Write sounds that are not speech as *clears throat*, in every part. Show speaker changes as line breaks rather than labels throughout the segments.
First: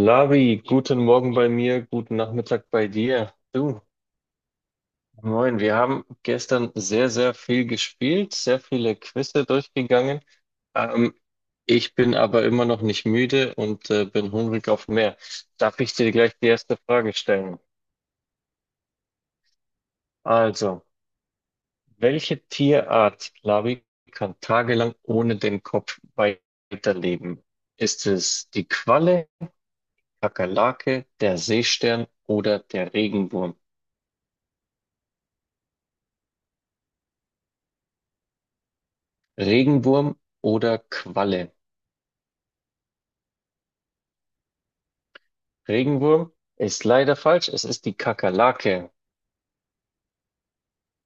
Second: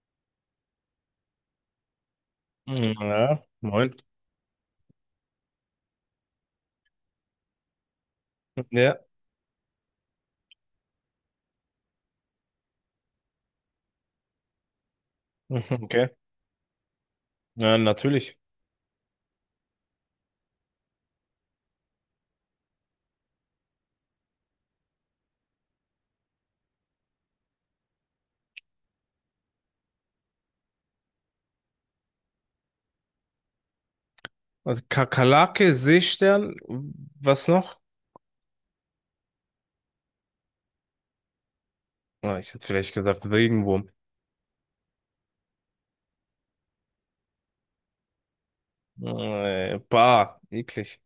Lavi, guten Morgen bei mir, guten Nachmittag bei
Mhm,
dir.
Ja,
Du,
moin.
moin, wir haben gestern sehr, sehr viel gespielt, sehr viele
Ja.
Quizze durchgegangen. Ähm, Ich bin aber immer noch nicht müde und bin hungrig auf mehr.
*laughs*
Darf
mhm,
ich
okay.
dir gleich die erste Frage stellen?
Ja, natürlich.
Also, welche Tierart, Lavi, kann tagelang ohne den Kopf weiterleben? Ist es die Qualle, Kakerlake, der Seestern oder der Regenwurm?
Also Kakerlake, Seestern, was noch?
Regenwurm oder Qualle?
Ah, ich hätte vielleicht gesagt Regenwurm.
Regenwurm ist leider falsch. Es ist die Kakerlake.
Bah, eklig.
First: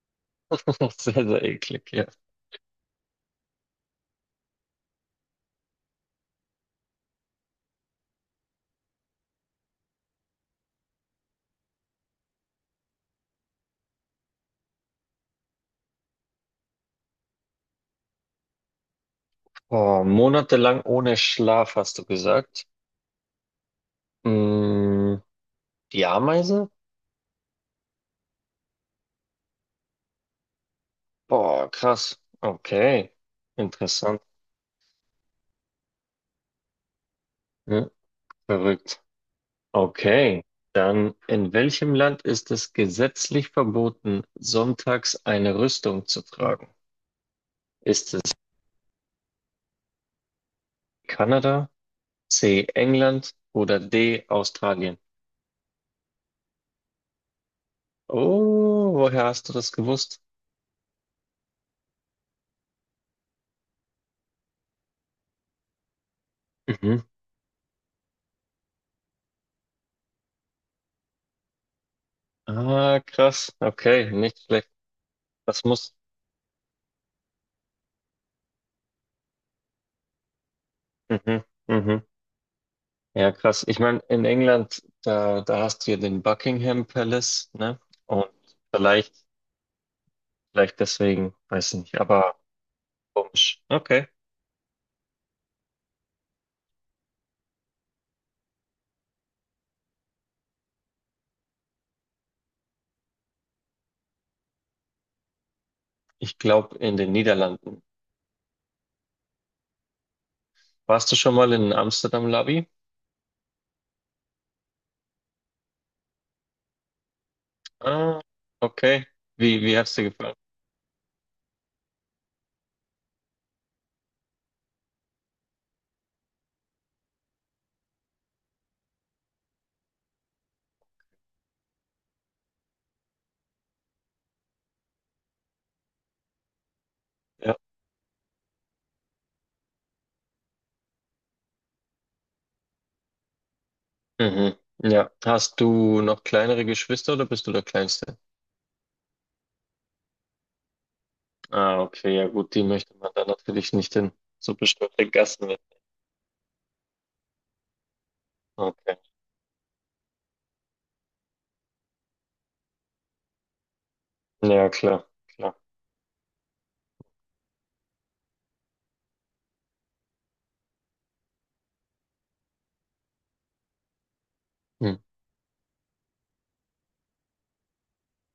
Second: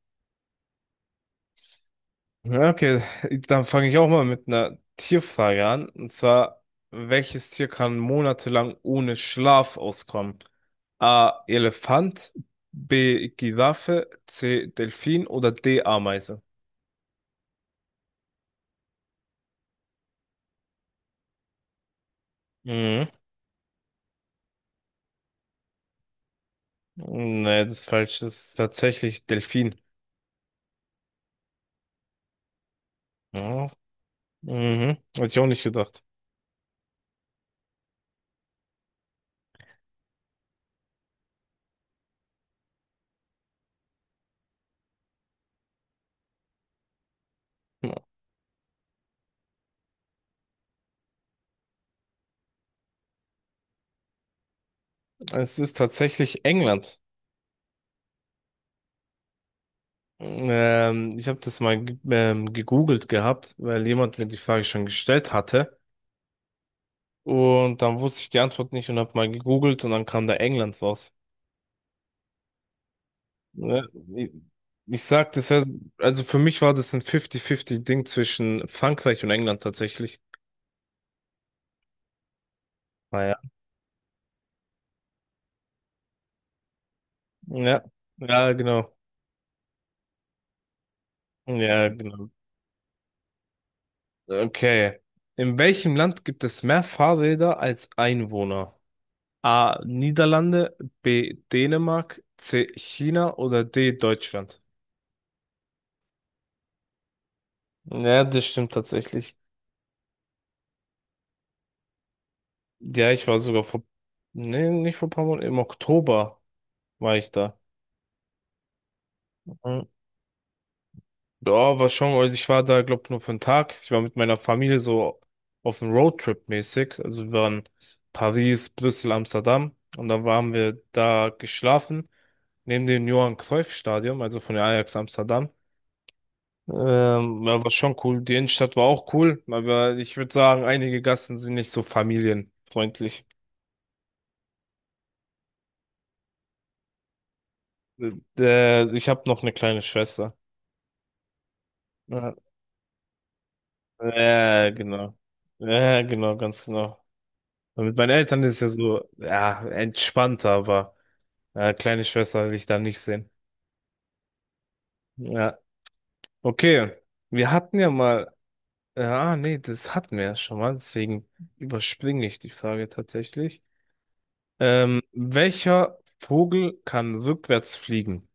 *laughs* Sehr, sehr eklig, ja.
Ja, okay, dann fange ich auch mal mit einer Tierfrage an. Und zwar, welches Tier kann monatelang ohne Schlaf auskommen? A. Elefant, B. Giraffe, C. Delfin oder D. Ameise?
Oh, monatelang ohne Schlaf, hast du gesagt.
Mhm.
Mm, Die Ameise?
Nee, das ist falsch. Das ist tatsächlich Delfin.
Boah, krass. Okay.
Ja.
Interessant.
Mhm, hätte ich auch nicht gedacht.
Hm, Verrückt. Okay. Dann, in welchem Land ist es gesetzlich verboten, sonntags eine Rüstung zu tragen? Ist es Kanada, C. England oder D. Australien?
Es ist tatsächlich England.
Oh, woher hast du das gewusst?
Ich habe das mal gegoogelt gehabt, weil jemand mir die Frage schon gestellt hatte.
Mhm.
Und dann wusste ich die Antwort nicht und habe mal gegoogelt und dann kam da England raus.
Ah, krass.
Ne?
Okay,
Ich,
nicht schlecht.
ich sag,
Das muss.
also für mich war das ein 50-50-Ding zwischen Frankreich und England tatsächlich.
Mhm. Mhm. Ja,
Naja.
krass. Ich meine, in England, da hast du ja den Buckingham Palace, ne?
Ja,
Und
ja, genau.
vielleicht, vielleicht deswegen, weiß
Ja,
nicht,
genau.
aber komisch. Okay.
Okay. In welchem Land gibt es mehr Fahrräder als Einwohner? A. Niederlande, B. Dänemark, C. China oder D. Deutschland?
Ich glaube, in den Niederlanden.
Ja, das stimmt tatsächlich.
Warst du schon mal in Amsterdam Lobby?
Ja, ich war sogar vor, nee, nicht vor ein paar Monaten, im Oktober war ich da.
Ah, okay. Wie
Mhm.
hat's dir gefallen?
Ja, war schon, also ich war da, glaub, nur für einen Tag. Ich war mit meiner Familie so auf dem Roadtrip mäßig. Also wir waren Paris, Brüssel, Amsterdam und dann waren wir da geschlafen, neben dem Johan Cruyff Stadion, also von der Ajax Amsterdam.
Ja.
Ja, war schon cool. Die Innenstadt war auch cool, aber ich würde sagen, einige Gassen sind nicht so familienfreundlich.
Mhm. Ja. Hast du noch kleinere Geschwister oder bist du der
Äh,
Kleinste?
ich habe noch eine kleine Schwester.
Ah, okay, ja
Ja,
gut, die möchte man dann natürlich nicht in so bestimmte
genau.
Gassen mit.
Ja, genau, ganz genau. Und mit meinen Eltern ist ja
Okay.
so, ja, entspannter, aber kleine Schwester will ich da nicht sehen.
Ja, klar, klar.
Ja, okay. Wir hatten ja mal, ah, nee, das hatten wir ja schon mal, deswegen überspringe ich die Frage tatsächlich.
Hm.
Welcher Vogel kann rückwärts fliegen?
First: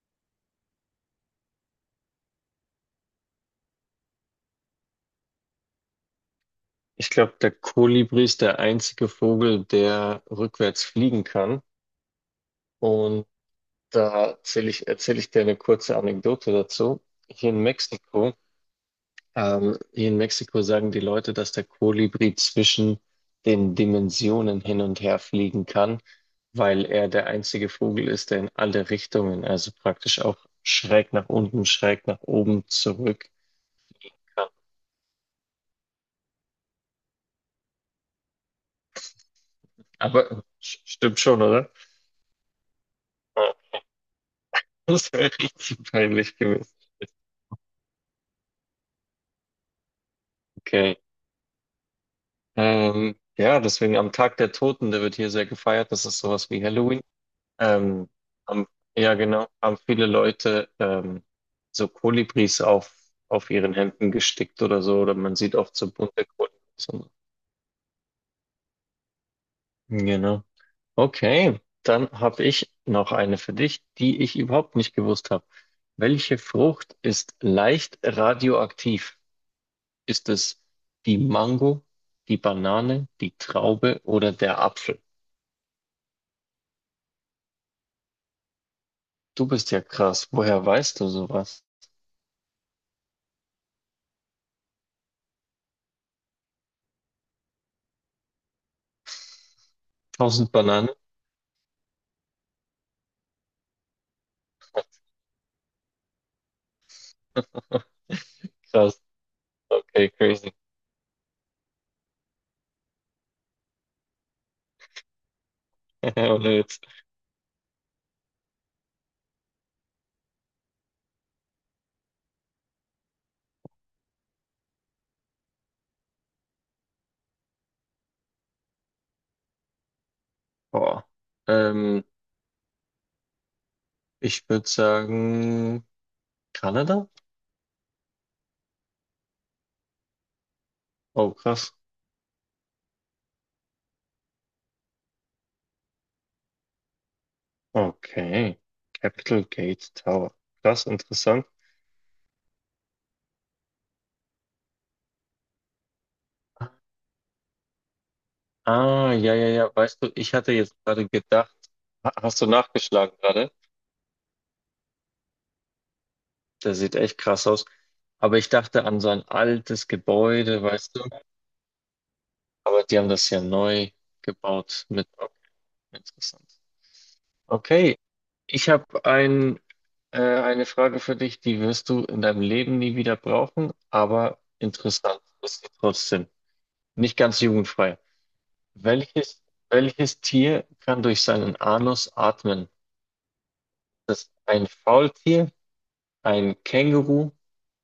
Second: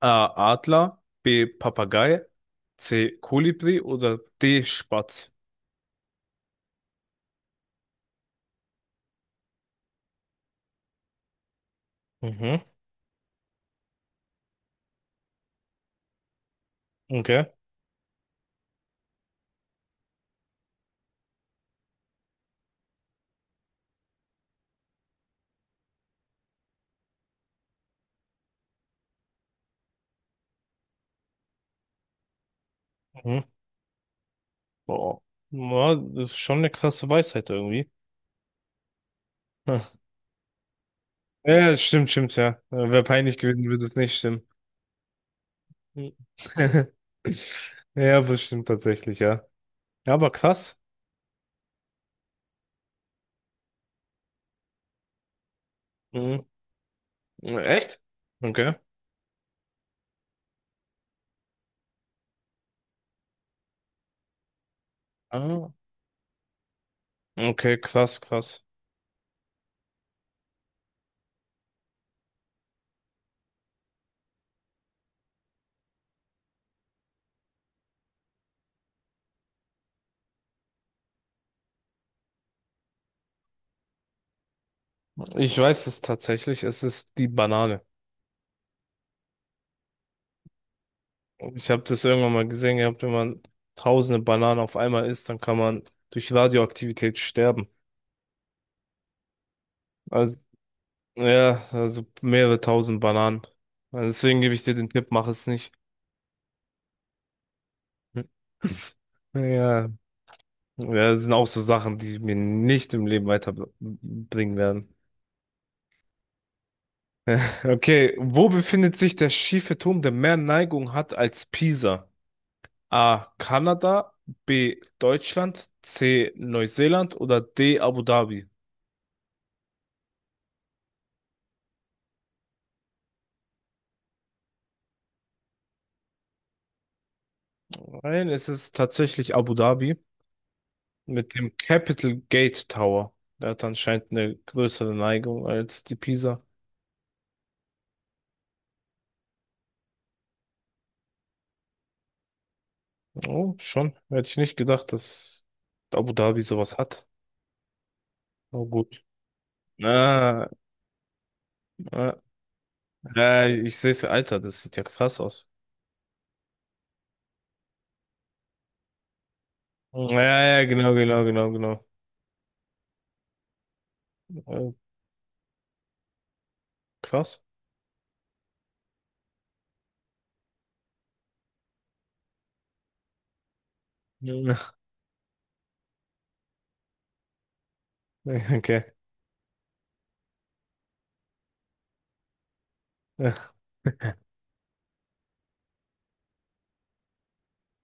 A. Adler, B. Papagei, C. Kolibri oder D. Spatz?
Ich glaube, der Kolibri ist der einzige Vogel, der rückwärts fliegen kann.
Mhm,
Und da erzähl ich dir eine kurze Anekdote dazu. Hier
okay.
in Mexiko Hier in Mexiko sagen die Leute, dass der Kolibri zwischen den Dimensionen hin und her fliegen kann, weil er der einzige Vogel ist, der in alle Richtungen, also praktisch auch schräg nach unten, schräg nach oben zurück
Mhm.
kann.
Boah. Ja, das ist schon eine krasse Weisheit irgendwie. Hm.
Aber stimmt schon, oder?
Ja, stimmt, ja. Wäre peinlich
Ja,
gewesen,
*laughs*
würde es nicht stimmen.
Das wäre richtig
Hm.
peinlich gewesen.
*laughs* Ja, das stimmt tatsächlich, ja. Ja, aber krass.
Okay. Ja, deswegen am Tag der Toten, der wird hier sehr gefeiert. Das ist
Mhm.
sowas wie Halloween.
Echt?
Ähm, haben,
Okay.
ja, genau, haben viele Leute so Kolibris auf ihren Hemden gestickt oder so, oder man sieht
Ah.
oft so bunte Kolibris und so.
Okay, krass, krass.
Genau. Okay, dann habe ich noch eine für dich, die ich überhaupt nicht gewusst habe. Welche Frucht ist leicht radioaktiv? Ist es die Mango, die Banane, die Traube oder der Apfel?
Ich weiß es tatsächlich, es ist die Banane.
Du bist ja krass. Woher weißt du sowas?
Ich habe das irgendwann mal gesehen gehabt, wenn man tausende Bananen auf einmal isst, dann kann man durch Radioaktivität sterben. Also,
1.000 Bananen?
ja, also mehrere tausend Bananen. Also deswegen gebe ich dir den Tipp, mach es nicht. *laughs*
*laughs*
Hm.
Krass.
Ja,
Okay, crazy.
ja, das sind auch so Sachen, die mir nicht im Leben weiterbringen werden.
*laughs* Ohne Witz.
*laughs* Okay, wo befindet sich der schiefe Turm, der mehr Neigung hat als Pisa? A. Kanada, B. Deutschland, C. Neuseeland oder D. Abu Dhabi?
Boah. Ähm, Ich würde sagen, Kanada?
Nein, es ist tatsächlich Abu Dhabi mit
Oh,
dem
krass.
Capital Gate Tower. Der hat anscheinend eine größere Neigung als die Pisa.
Okay. Capital Gate Tower. Krass, interessant.
Oh, schon. Hätte ich nicht gedacht, dass Abu Dhabi sowas hat. Oh gut.
Ah, ja, ja, ja. Weißt du, ich
Ah,
hatte jetzt gerade gedacht,
ah,
hast du nachgeschlagen gerade?
ich sehe es, Alter, das sieht ja krass aus.
Der sieht echt krass aus. Aber ich dachte an so ein altes
Ja,
Gebäude,
ja, genau,
weißt du?
genau.
Aber die haben das ja neu
Äh,
gebaut mit. Okay, interessant.
krass.
Okay, ich habe eine Frage für dich, die wirst du in deinem Leben nie wieder brauchen, aber
*laughs*
interessant ist sie trotzdem. Nicht ganz jugendfrei.
Ja. Okay.
Welches, welches Tier kann durch seinen Anus atmen?
Ja.
Das ist ein Faultier, ein Känguru,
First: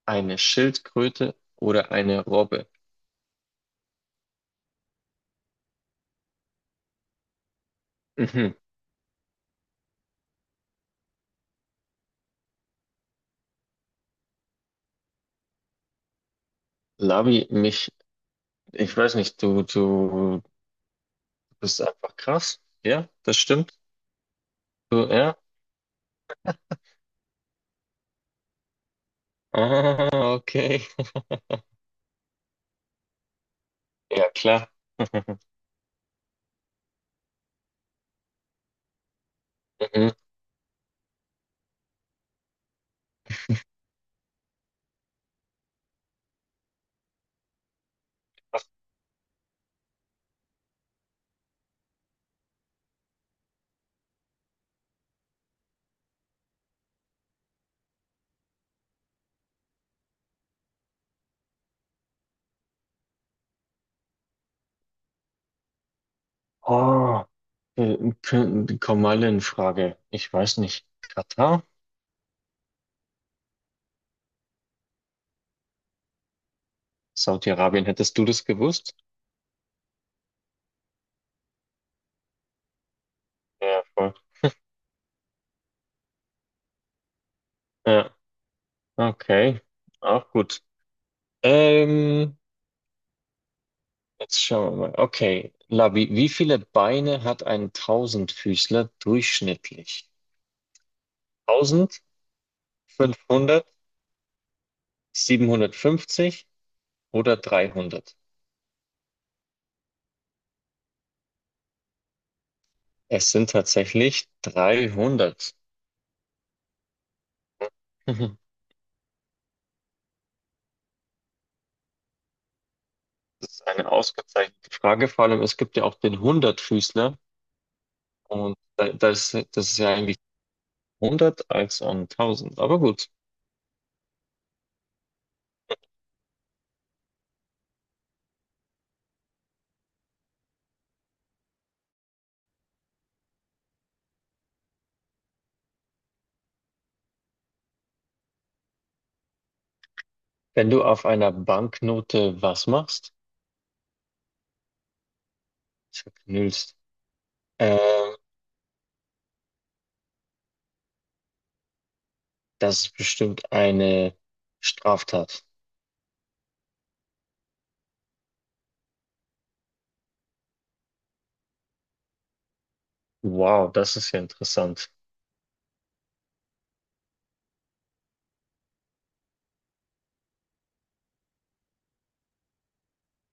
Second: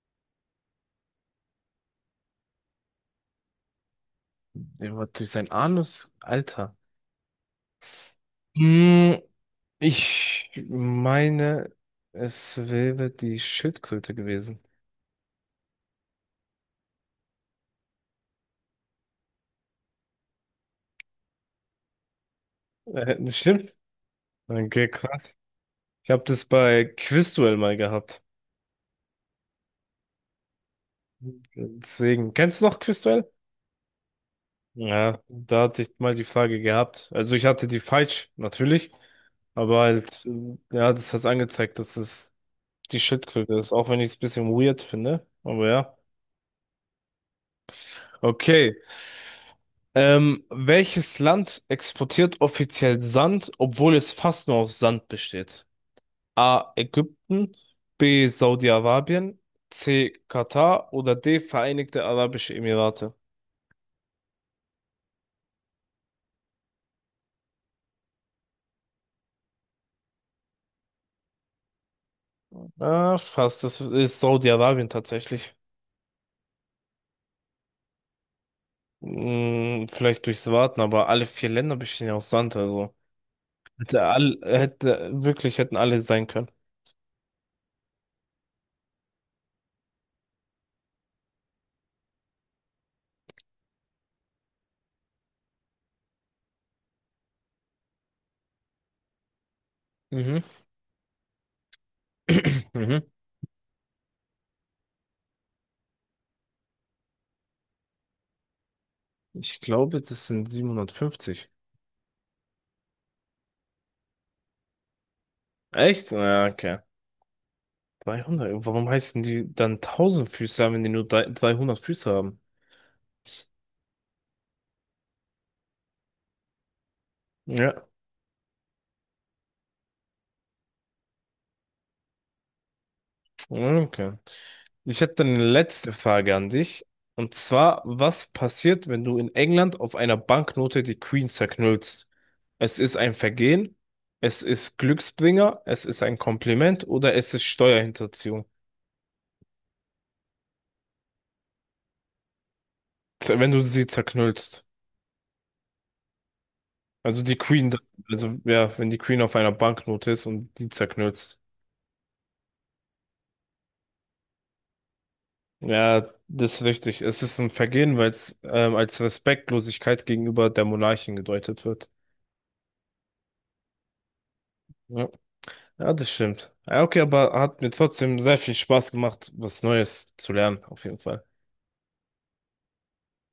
eine Schildkröte oder eine Robbe?
Der war durch seinen Anus, Alter.
Mhm.
Mm, ich meine, es wäre die Schildkröte gewesen.
Labi, ich weiß nicht, du bist einfach krass. Ja,
Das
das
stimmt?
stimmt.
Okay,
Du,
krass.
ja.
Ich habe das bei Quizduell mal gehabt.
Ah, okay.
Deswegen, kennst du noch Quizduell?
Ja, klar.
Ja,
*laughs*
da hatte ich mal die Frage gehabt. Also ich hatte die falsch, natürlich. Aber
Mhm.
halt, ja, das hat angezeigt, dass es die Schildkröte ist, auch wenn ich es ein bisschen weird finde. Aber ja. Okay. Welches Land exportiert offiziell Sand, obwohl es fast nur aus Sand besteht? A. Ägypten, B. Saudi-Arabien, C. Katar oder D. Vereinigte Arabische Emirate.
Oh, die kommen alle in Frage. Ich weiß nicht. Katar?
Ah, fast, das ist Saudi-Arabien tatsächlich.
Saudi-Arabien, hättest du das gewusst?
Hm, vielleicht durchs Warten, aber alle vier Länder bestehen ja aus Sand, also
Ja, voll.
wirklich hätten alle sein können.
Ja, okay. Auch gut. Ähm, Jetzt schauen wir mal. Okay, Labi, wie viele Beine hat ein Tausendfüßler durchschnittlich?
Mhm.
1.000?
*clears throat* Mhm.
500? 750, oder 300?
Ich glaube, das sind 750.
Es sind tatsächlich 300.
Echt? Ja, okay.
*laughs*
300. Warum heißen die dann Tausendfüßler, wenn die nur 300 Füße haben?
Das ist eine ausgezeichnete Frage, vor allem es gibt ja auch den Hundertfüßler
Ja.
und das ist ja eigentlich 100 als an 1.000. Aber gut,
Ja, okay. Ich hätte dann eine letzte Frage an dich. Und zwar, was passiert, wenn du in England auf einer Banknote die Queen zerknüllst? Es ist ein Vergehen, es ist Glücksbringer, es ist ein Kompliment oder es ist Steuerhinterziehung,
wenn du auf einer Banknote was machst,
Wenn du sie zerknüllst.
zerknüllst,
Also die Queen,
äh,
also ja, wenn die Queen auf einer Banknote ist und die zerknüllst.
das ist bestimmt eine Straftat.
Ja, das ist richtig. Es ist ein Vergehen, weil es als Respektlosigkeit gegenüber der Monarchin gedeutet wird.
Wow, das ist ja interessant.
Ja. Ja, das stimmt. Ja, okay, aber hat mir trotzdem sehr viel Spaß gemacht, was Neues zu lernen, auf jeden Fall.